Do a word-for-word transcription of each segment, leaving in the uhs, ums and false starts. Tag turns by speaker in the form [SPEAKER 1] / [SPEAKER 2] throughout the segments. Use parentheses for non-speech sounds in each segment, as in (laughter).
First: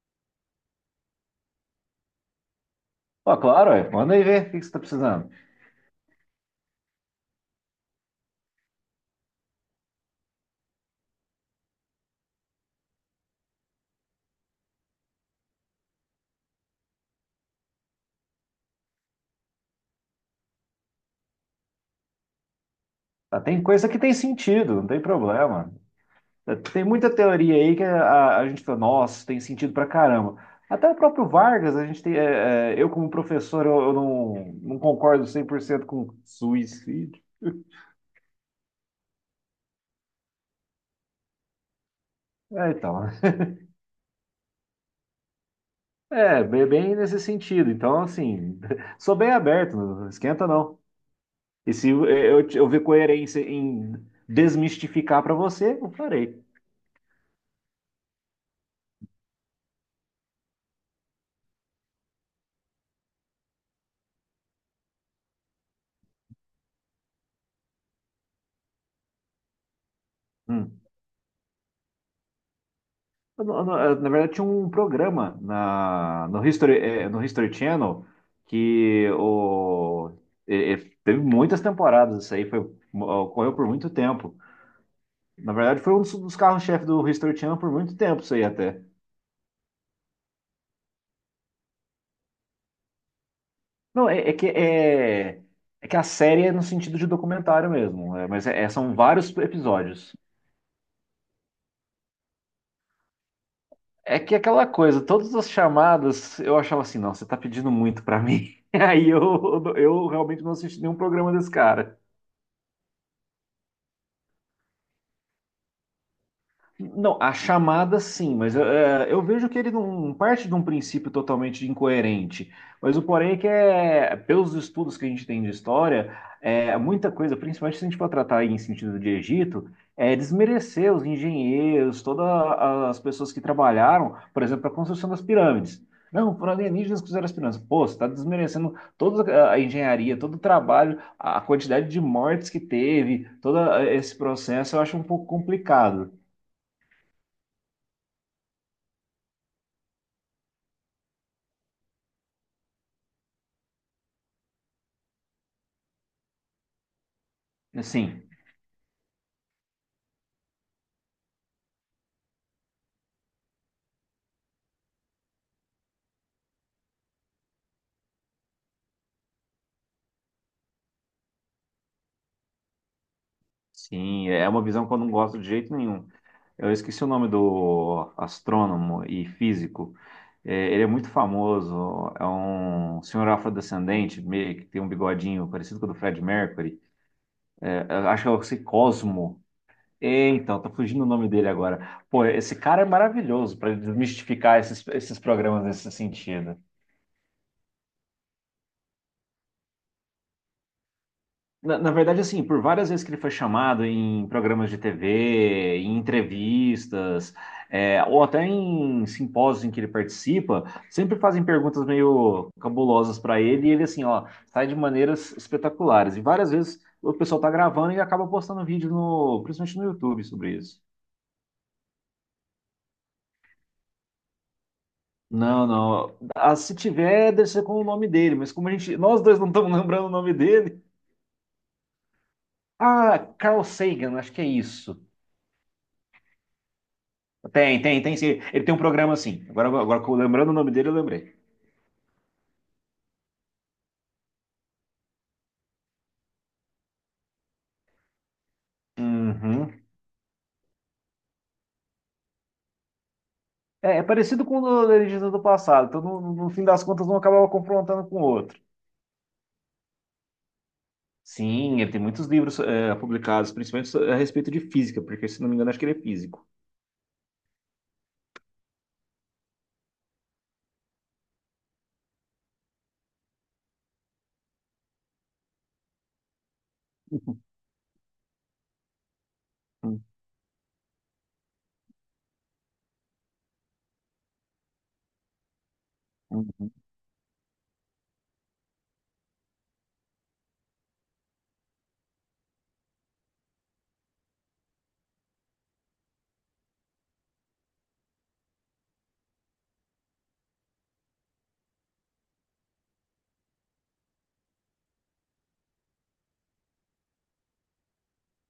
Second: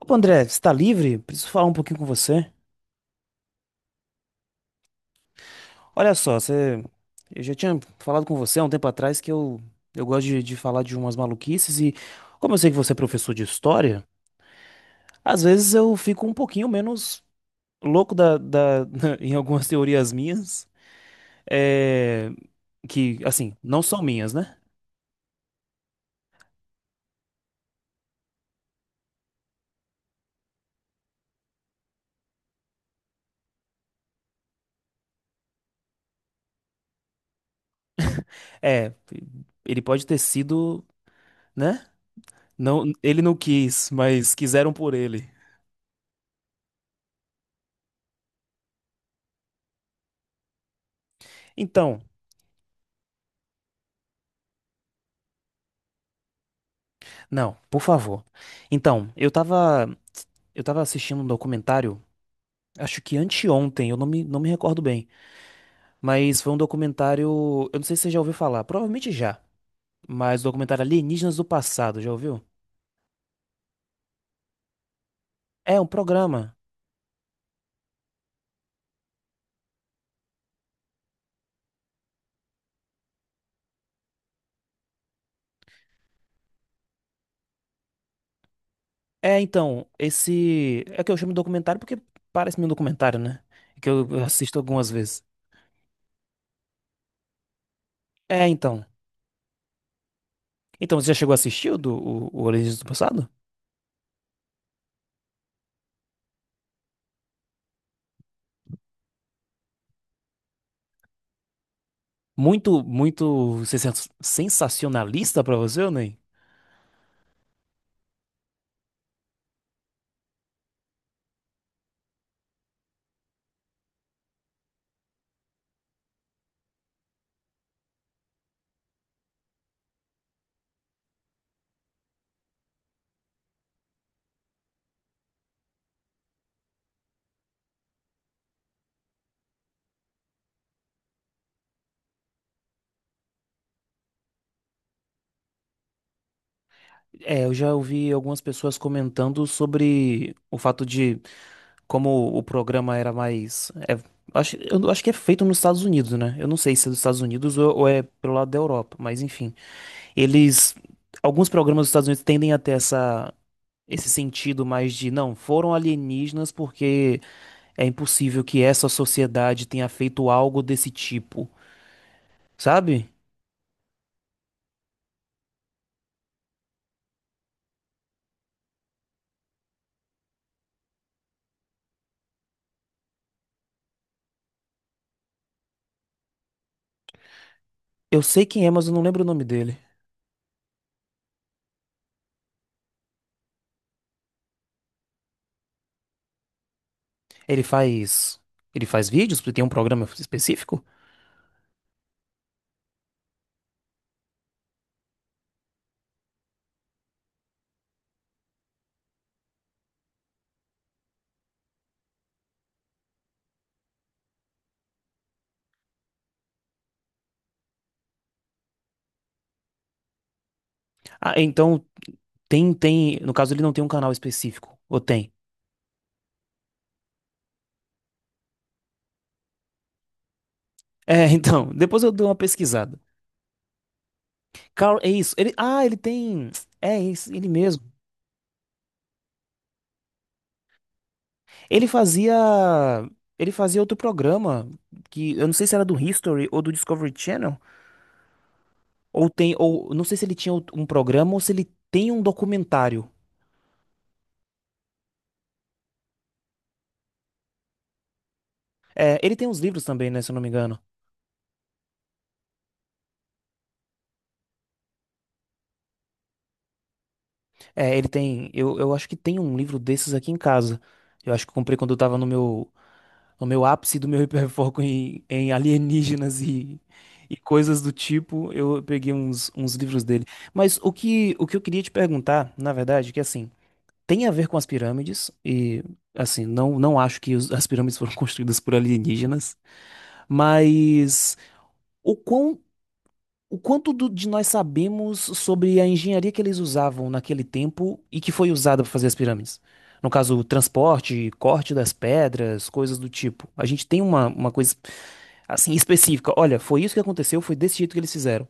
[SPEAKER 1] Opa, André, você tá livre? Preciso falar um pouquinho com você.
[SPEAKER 2] Ó, claro, ué. Manda aí ver o que que você tá precisando.
[SPEAKER 1] Olha só, você... eu já tinha falado com você há um tempo atrás que eu, eu gosto de, de falar de umas maluquices e, como eu sei que você é professor de história, às vezes eu fico um pouquinho menos louco da, da... (laughs) Em algumas teorias minhas, é... que,
[SPEAKER 2] Tá,
[SPEAKER 1] assim,
[SPEAKER 2] tem
[SPEAKER 1] não
[SPEAKER 2] coisa que
[SPEAKER 1] são
[SPEAKER 2] tem
[SPEAKER 1] minhas, né?
[SPEAKER 2] sentido, não tem problema. É, tem muita teoria aí que a, a gente fala, nossa, tem sentido pra caramba. Até o próprio Vargas, a gente tem, é, é, eu como professor, eu, eu não, não concordo cem por cento com suicídio.
[SPEAKER 1] É, ele pode ter sido, né?
[SPEAKER 2] É,
[SPEAKER 1] Não,
[SPEAKER 2] então,
[SPEAKER 1] ele não quis, mas quiseram por ele.
[SPEAKER 2] (laughs) é, bem, bem nesse sentido. Então, assim, (laughs) sou bem aberto, não esquenta não. E se
[SPEAKER 1] Então.
[SPEAKER 2] eu, eu, eu ver coerência em desmistificar pra você, eu farei.
[SPEAKER 1] Não, por favor. Então, eu tava, eu tava assistindo um documentário, acho que anteontem, eu não me, não me recordo bem, mas foi um documentário, eu não sei se você já ouviu falar, provavelmente já, mas o
[SPEAKER 2] Hum.
[SPEAKER 1] documentário Alienígenas do Passado, já ouviu?
[SPEAKER 2] Eu não- eu não- eu, Na verdade, tinha um programa
[SPEAKER 1] É um
[SPEAKER 2] na, no
[SPEAKER 1] programa.
[SPEAKER 2] History, eh, no History Channel que o, eh, eh, teve muitas temporadas. Isso aí foi, ocorreu por muito tempo. Na verdade, foi um dos, dos carros-chefe do History Channel por muito tempo, isso aí até.
[SPEAKER 1] É, então, esse é que eu chamo de documentário porque parece-me um documentário, né? Que eu
[SPEAKER 2] Não,
[SPEAKER 1] eu
[SPEAKER 2] é, é que,
[SPEAKER 1] assisto algumas vezes.
[SPEAKER 2] é, é que a série é no sentido de documentário mesmo, é,
[SPEAKER 1] É,
[SPEAKER 2] mas é- é-
[SPEAKER 1] então.
[SPEAKER 2] são vários episódios.
[SPEAKER 1] Então, você já chegou a assistir o do o, o Alienígenas do Passado?
[SPEAKER 2] É que aquela coisa, todas as chamadas, eu achava assim, não, você tá pedindo muito pra mim. (laughs) Aí eu, eu realmente não assisti nenhum programa desse cara.
[SPEAKER 1] Muito, muito sensa- sensacionalista pra você, ou nem?
[SPEAKER 2] Não, a chamada sim, mas é, eu vejo que ele não parte de um princípio totalmente incoerente. Mas o porém é que é, pelos estudos que a gente tem de história, é, muita coisa, principalmente se a gente for tratar em sentido de Egito, é desmerecer os engenheiros, todas as pessoas que trabalharam, por exemplo, para a construção das pirâmides. Não, foram alienígenas que fizeram as pirâmides. Pô, você está desmerecendo toda a engenharia, todo o trabalho, a quantidade de mortes que teve, todo eh, esse processo, eu acho um pouco complicado.
[SPEAKER 1] É, eu já ouvi algumas pessoas comentando sobre o fato de como o programa era mais. É, acho, eu não- acho que é feito nos Estados Unidos, né? Eu não sei se é dos Estados Unidos ou, ou é
[SPEAKER 2] Sim,
[SPEAKER 1] pelo lado da Europa, mas enfim. Eles. Alguns programas dos Estados Unidos tendem a ter essa, esse sentido mais de, não, foram alienígenas porque é impossível que essa sociedade tenha feito algo desse tipo, sabe?
[SPEAKER 2] sim, é uma visão que eu não gosto de jeito nenhum. Eu esqueci o nome do astrônomo e físico. É, ele é muito famoso, é um senhor afrodescendente, meio que tem um bigodinho parecido com o do Fred Mercury. É, eu
[SPEAKER 1] Eu
[SPEAKER 2] acho que é o
[SPEAKER 1] sei
[SPEAKER 2] C-
[SPEAKER 1] quem é, mas eu não lembro o
[SPEAKER 2] Cosmo.
[SPEAKER 1] nome dele.
[SPEAKER 2] É, então, tá fugindo o nome dele agora. Pô, esse cara é maravilhoso para desmistificar esses, esses programas nesse sentido.
[SPEAKER 1] Ele faz. Ele faz vídeos? Porque tem um programa específico?
[SPEAKER 2] Na, na verdade, assim, por várias vezes que ele foi chamado em programas de T V, em entrevistas, é, ou até em simpósios em que ele participa, sempre fazem perguntas meio cabulosas para ele e ele, assim, ó, sai de maneiras espetaculares. E várias vezes o pessoal tá gravando e acaba postando vídeo no, principalmente no YouTube sobre isso.
[SPEAKER 1] Ah, então tem, tem. No caso, ele não tem um canal específico. Ou tem?
[SPEAKER 2] Não, não. Ah, se tiver, deve ser com o nome dele, mas como a gente, nós dois não estamos (laughs) lembrando o nome dele.
[SPEAKER 1] É, (laughs) então, depois eu dou uma pesquisada.
[SPEAKER 2] Ah, Carl Sagan, acho que é
[SPEAKER 1] Carl,
[SPEAKER 2] isso.
[SPEAKER 1] é isso. Ele, ah, ele tem. É isso, ele
[SPEAKER 2] Tem,
[SPEAKER 1] mesmo.
[SPEAKER 2] tem, tem sim. Ele tem um programa assim. Agora, agora que eu- lembrando o nome dele, eu lembrei.
[SPEAKER 1] Ele fazia. Ele fazia outro programa que eu não sei se era do History ou do Discovery Channel. Ou tem,
[SPEAKER 2] Uhum.
[SPEAKER 1] ou não sei se ele tinha um programa ou se ele tem um documentário.
[SPEAKER 2] É, é parecido com o do Legenda do Passado. Então, no, no fim das contas, um acabava confrontando com o outro.
[SPEAKER 1] É, ele tem uns livros também, né, se eu não me engano.
[SPEAKER 2] Sim, ele tem muitos livros é, publicados, principalmente a respeito de física, porque, se não me engano, acho que ele é físico.
[SPEAKER 1] É, ele tem, eu, eu acho que tem um livro desses aqui em casa. Eu acho que eu comprei quando eu tava no meu, no meu ápice do meu hiperfoco em, em alienígenas e, e coisas do tipo. Eu peguei uns, uns livros dele. Mas o que, o que eu queria te perguntar, na verdade, é que assim, tem a ver com as pirâmides e assim, não,
[SPEAKER 2] (laughs)
[SPEAKER 1] não acho que os- as pirâmides foram (laughs) construídas por alienígenas, mas o quão o quanto do- de nós sabemos sobre a engenharia que eles usavam naquele tempo e que foi usada para fazer as pirâmides? No caso, transporte, corte das pedras, coisas do tipo. A gente tem uma, uma coisa assim específica. Olha, foi isso que aconteceu, foi desse jeito que eles fizeram.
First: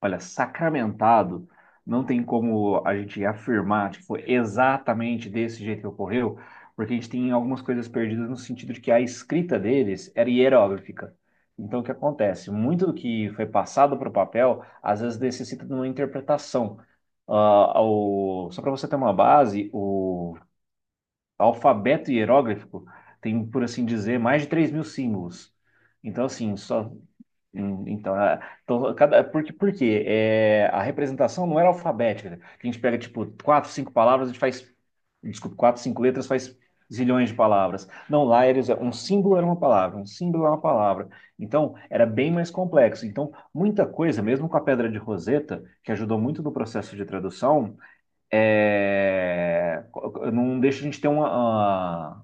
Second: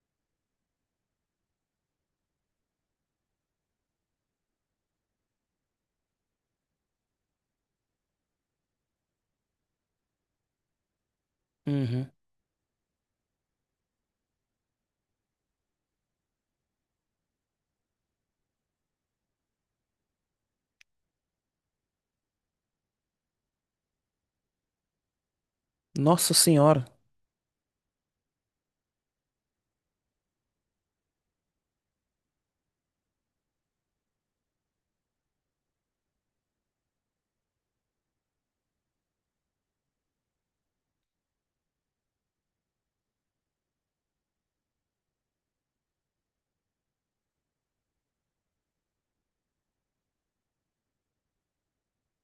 [SPEAKER 2] Olha, sacramentado, não tem como a gente afirmar, tipo, exatamente desse jeito que ocorreu, porque a gente tem algumas coisas perdidas no sentido de que a escrita deles era hieróglifica. Então, o que
[SPEAKER 1] Uhum.
[SPEAKER 2] acontece? Muito do que foi passado para o papel, às vezes necessita de uma interpretação. Ah, o- Só para você ter uma base, o alfabeto hieróglifico tem, por assim dizer, mais de três mil símbolos. Então,
[SPEAKER 1] Nossa
[SPEAKER 2] assim,
[SPEAKER 1] Senhora.
[SPEAKER 2] só hum, então, a- então, cada, porque, porque é, a representação não era alfabética, né? A gente pega, tipo, quatro, cinco palavras, a gente faz, desculpa, quatro, cinco letras, faz zilhões de palavras. Não, lá eles, um símbolo era uma palavra, um símbolo era uma palavra. Então, era bem mais complexo. Então, muita coisa, mesmo com a Pedra de Roseta, que ajudou muito no processo de tradução, é, co- co- não deixa a gente ter uma, ah,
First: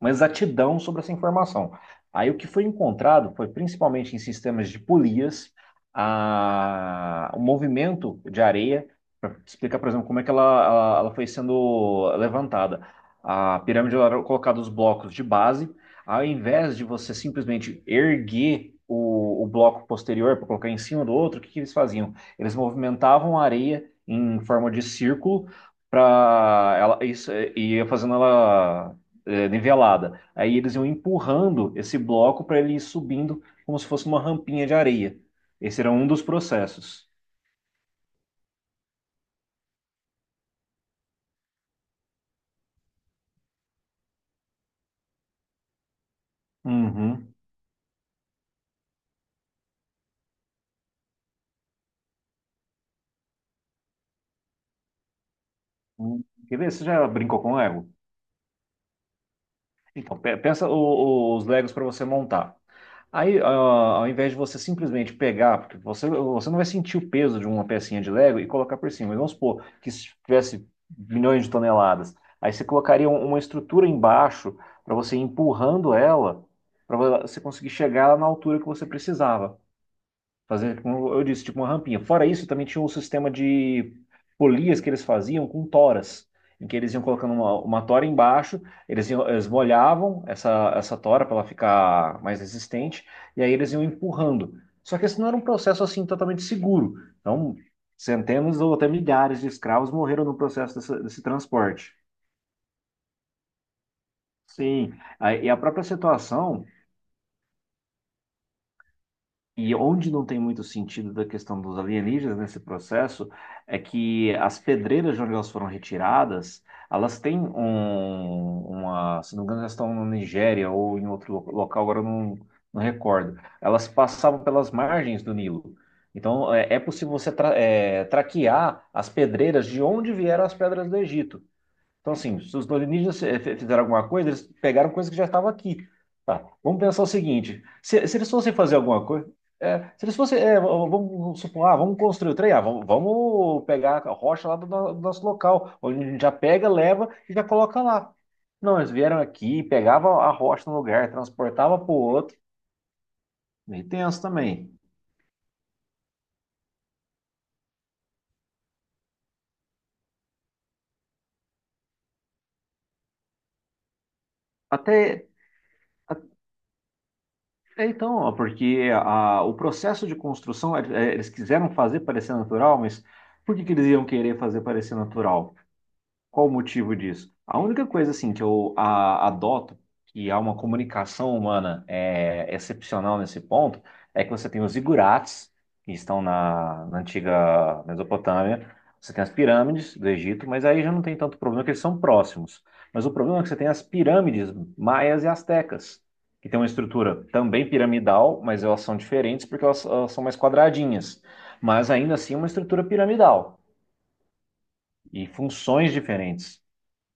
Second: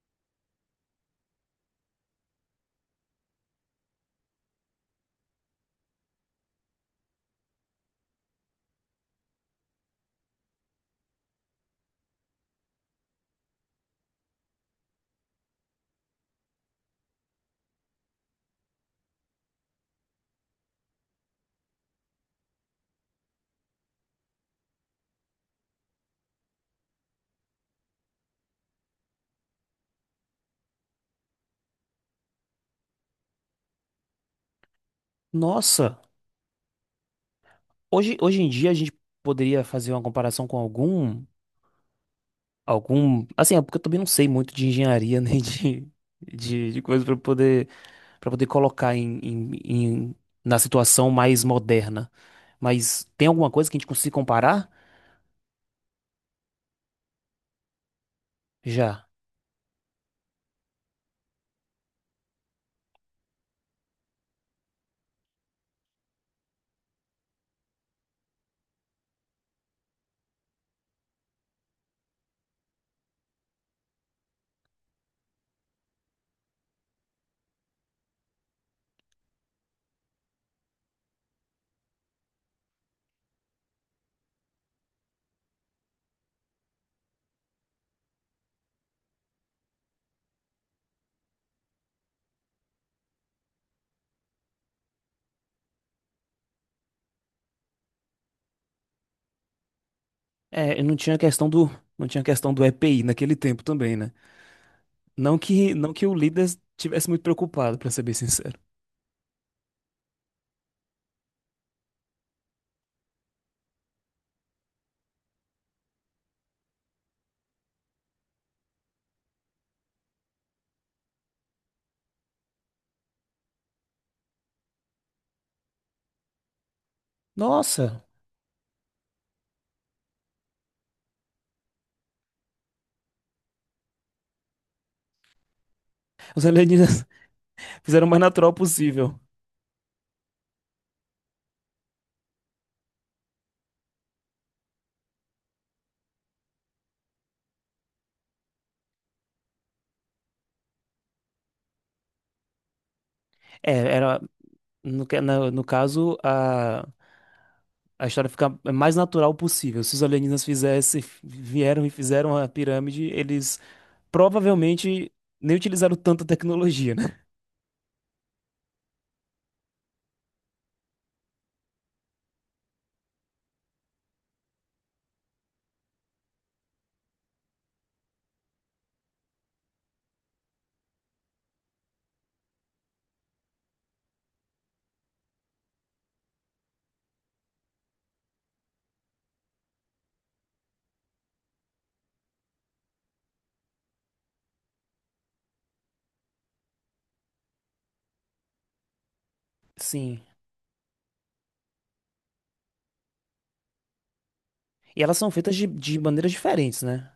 [SPEAKER 2] uma exatidão sobre essa informação. Aí o que foi encontrado foi principalmente em sistemas de polias, a, o movimento de areia, para explicar, por exemplo, como é que ela, ela, ela foi sendo levantada. A pirâmide era colocada os blocos de base, ao invés de você simplesmente erguer o, o bloco posterior para colocar em cima do outro, o que, que eles faziam? Eles movimentavam a areia em forma de círculo para ela isso, e ia fazendo ela é, nivelada. Aí eles iam empurrando esse bloco para ele ir subindo como se fosse uma rampinha de areia. Esse era
[SPEAKER 1] Nossa.
[SPEAKER 2] um dos processos.
[SPEAKER 1] Hoje, hoje em dia a gente poderia fazer uma comparação com algum, algum, assim, é porque eu também não sei muito de engenharia (laughs) nem de, de, de coisa para
[SPEAKER 2] Uhum.
[SPEAKER 1] poder pra poder colocar em, em- em- na situação mais moderna. Mas tem alguma coisa que a gente consiga comparar?
[SPEAKER 2] Hum. Quer ver? Você já brincou com Lego?
[SPEAKER 1] Já.
[SPEAKER 2] Então, pe- pensa o- os Legos para você montar. Aí, ah, ao invés de você simplesmente pegar, porque você, você não vai sentir o peso de uma pecinha de Lego e colocar por cima. Mas vamos supor que se tivesse milhões de toneladas, aí você colocaria um- uma estrutura embaixo para você ir empurrando ela, para você conseguir chegar na altura que você precisava. Fazer, como eu disse, tipo uma rampinha. Fora isso, também tinha um sistema de polias que eles faziam com toras, em que eles iam colocando uma, uma tora embaixo, eles, iam- eles molhavam essa, essa tora para ela ficar mais resistente, e aí eles iam empurrando. Só que esse não era um processo assim totalmente seguro. Então, centenas ou até milhares de escravos morreram no processo
[SPEAKER 1] É, eu não
[SPEAKER 2] dessa-
[SPEAKER 1] tinha
[SPEAKER 2] desse
[SPEAKER 1] questão do
[SPEAKER 2] transporte.
[SPEAKER 1] não tinha questão do E P I naquele tempo também, né?
[SPEAKER 2] Sim,
[SPEAKER 1] Não
[SPEAKER 2] aí, e a
[SPEAKER 1] que
[SPEAKER 2] própria
[SPEAKER 1] não que o líder
[SPEAKER 2] situação.
[SPEAKER 1] estivesse muito preocupado, pra ser bem sincero.
[SPEAKER 2] E onde não tem muito sentido da questão dos alienígenas nesse processo é que as pedreiras de onde elas foram retiradas, elas têm um, uma, se não me engano, elas estão na Nigéria ou em outro lo- local, agora eu não, não recordo. Elas passavam pelas margens do Nilo. Então é, é possível você tra-
[SPEAKER 1] Nossa,
[SPEAKER 2] é, traquear as pedreiras de onde vieram as pedras do Egito. Então, assim, se os alienígenas eh, fe- fizeram alguma coisa, eles pegaram coisa que já estava aqui. Tá,
[SPEAKER 1] os
[SPEAKER 2] vamos pensar
[SPEAKER 1] alienígenas
[SPEAKER 2] o seguinte:
[SPEAKER 1] (laughs) fizeram
[SPEAKER 2] se,
[SPEAKER 1] o
[SPEAKER 2] se
[SPEAKER 1] mais
[SPEAKER 2] eles
[SPEAKER 1] natural
[SPEAKER 2] fossem fazer alguma
[SPEAKER 1] possível.
[SPEAKER 2] coisa, eh, se eles fossem, eh, v- vamos supor, ah, vamos construir o trem, ah, vamos, vamos pegar a rocha lá do, no- do nosso local, onde a gente já pega, leva e já coloca lá. Não, eles vieram aqui, pegavam a rocha no lugar, transportava para o outro,
[SPEAKER 1] É,
[SPEAKER 2] meio
[SPEAKER 1] era
[SPEAKER 2] tenso também.
[SPEAKER 1] no, ca- na- no caso a a história fica mais natural possível. Se os alienígenas fizessem, vieram e fizeram a pirâmide, eles provavelmente
[SPEAKER 2] Até,
[SPEAKER 1] nem utilizaram tanta tecnologia, né?
[SPEAKER 2] é, então, ó, porque a- o processo de construção, é, é, eles quiseram fazer parecer natural, mas por que que eles iam querer fazer parecer natural? Qual o motivo disso? A única coisa assim que eu a- adoto, que há uma comunicação humana é, excepcional nesse ponto, é que você tem os zigurates, que estão na, na antiga Mesopotâmia, você tem as pirâmides do Egito, mas aí já não tem tanto problema, que eles são próximos. Mas o problema é que você tem as pirâmides maias e astecas, que tem uma estrutura também piramidal, mas elas são diferentes porque elas elas
[SPEAKER 1] Sim.
[SPEAKER 2] são mais quadradinhas, mas ainda assim é uma estrutura piramidal
[SPEAKER 1] E elas
[SPEAKER 2] e
[SPEAKER 1] são feitas de,
[SPEAKER 2] funções
[SPEAKER 1] de maneiras
[SPEAKER 2] diferentes.
[SPEAKER 1] diferentes, né?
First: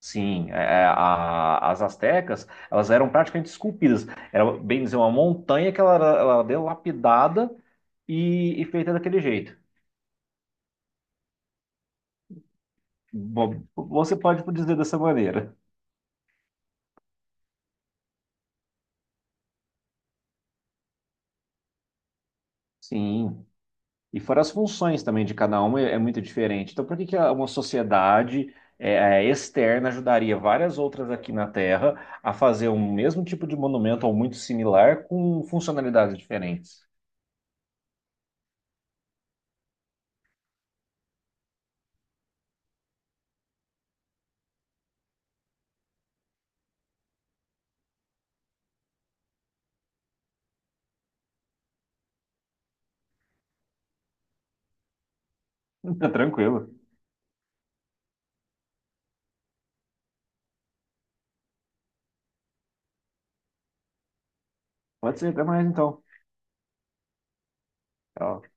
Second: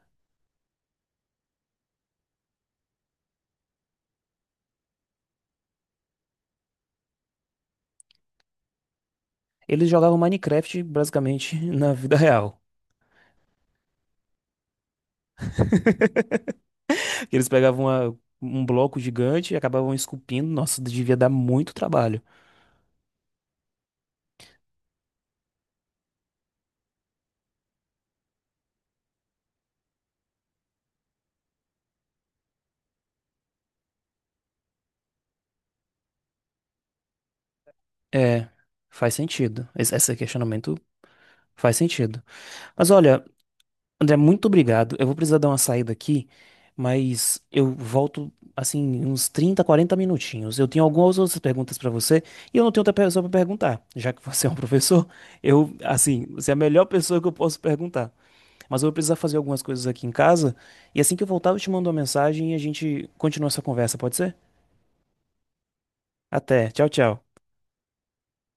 [SPEAKER 2] Sim, é, é, a- as astecas, elas eram praticamente esculpidas. Era, bem dizer, uma montanha que ela, era- ela deu lapidada e, e feita daquele jeito.
[SPEAKER 1] Eles jogavam Minecraft basicamente (laughs) na vida real.
[SPEAKER 2] Bo- Você pode dizer dessa maneira.
[SPEAKER 1] (laughs) Eles pegavam uma- um bloco gigante e acabavam esculpindo. Nossa, devia dar muito trabalho.
[SPEAKER 2] Sim. E fora as funções também de cada uma, é é muito diferente. Então, por que que a- uma sociedade é, é, externa ajudaria várias outras aqui na Terra a fazer o mesmo tipo de monumento ou muito similar com funcionalidades diferentes?
[SPEAKER 1] É, faz sentido. Esse, esse questionamento faz sentido. Mas olha, André, muito obrigado. Eu vou precisar dar uma saída aqui, mas eu volto assim uns trinta, quarenta minutinhos. Eu tenho algumas outras perguntas pra você e eu não tenho outra pessoa pra perguntar, já que você é um (laughs) professor. Eu,
[SPEAKER 2] (laughs) Tá,
[SPEAKER 1] assim, você é a
[SPEAKER 2] tranquilo.
[SPEAKER 1] melhor pessoa que eu posso perguntar. Mas eu vou precisar fazer algumas coisas aqui em casa e assim que eu voltar eu te mando uma mensagem e a gente continua essa conversa, pode ser?
[SPEAKER 2] Pode ser, até mais então.
[SPEAKER 1] Até. Tchau, tchau.
[SPEAKER 2] Tchau.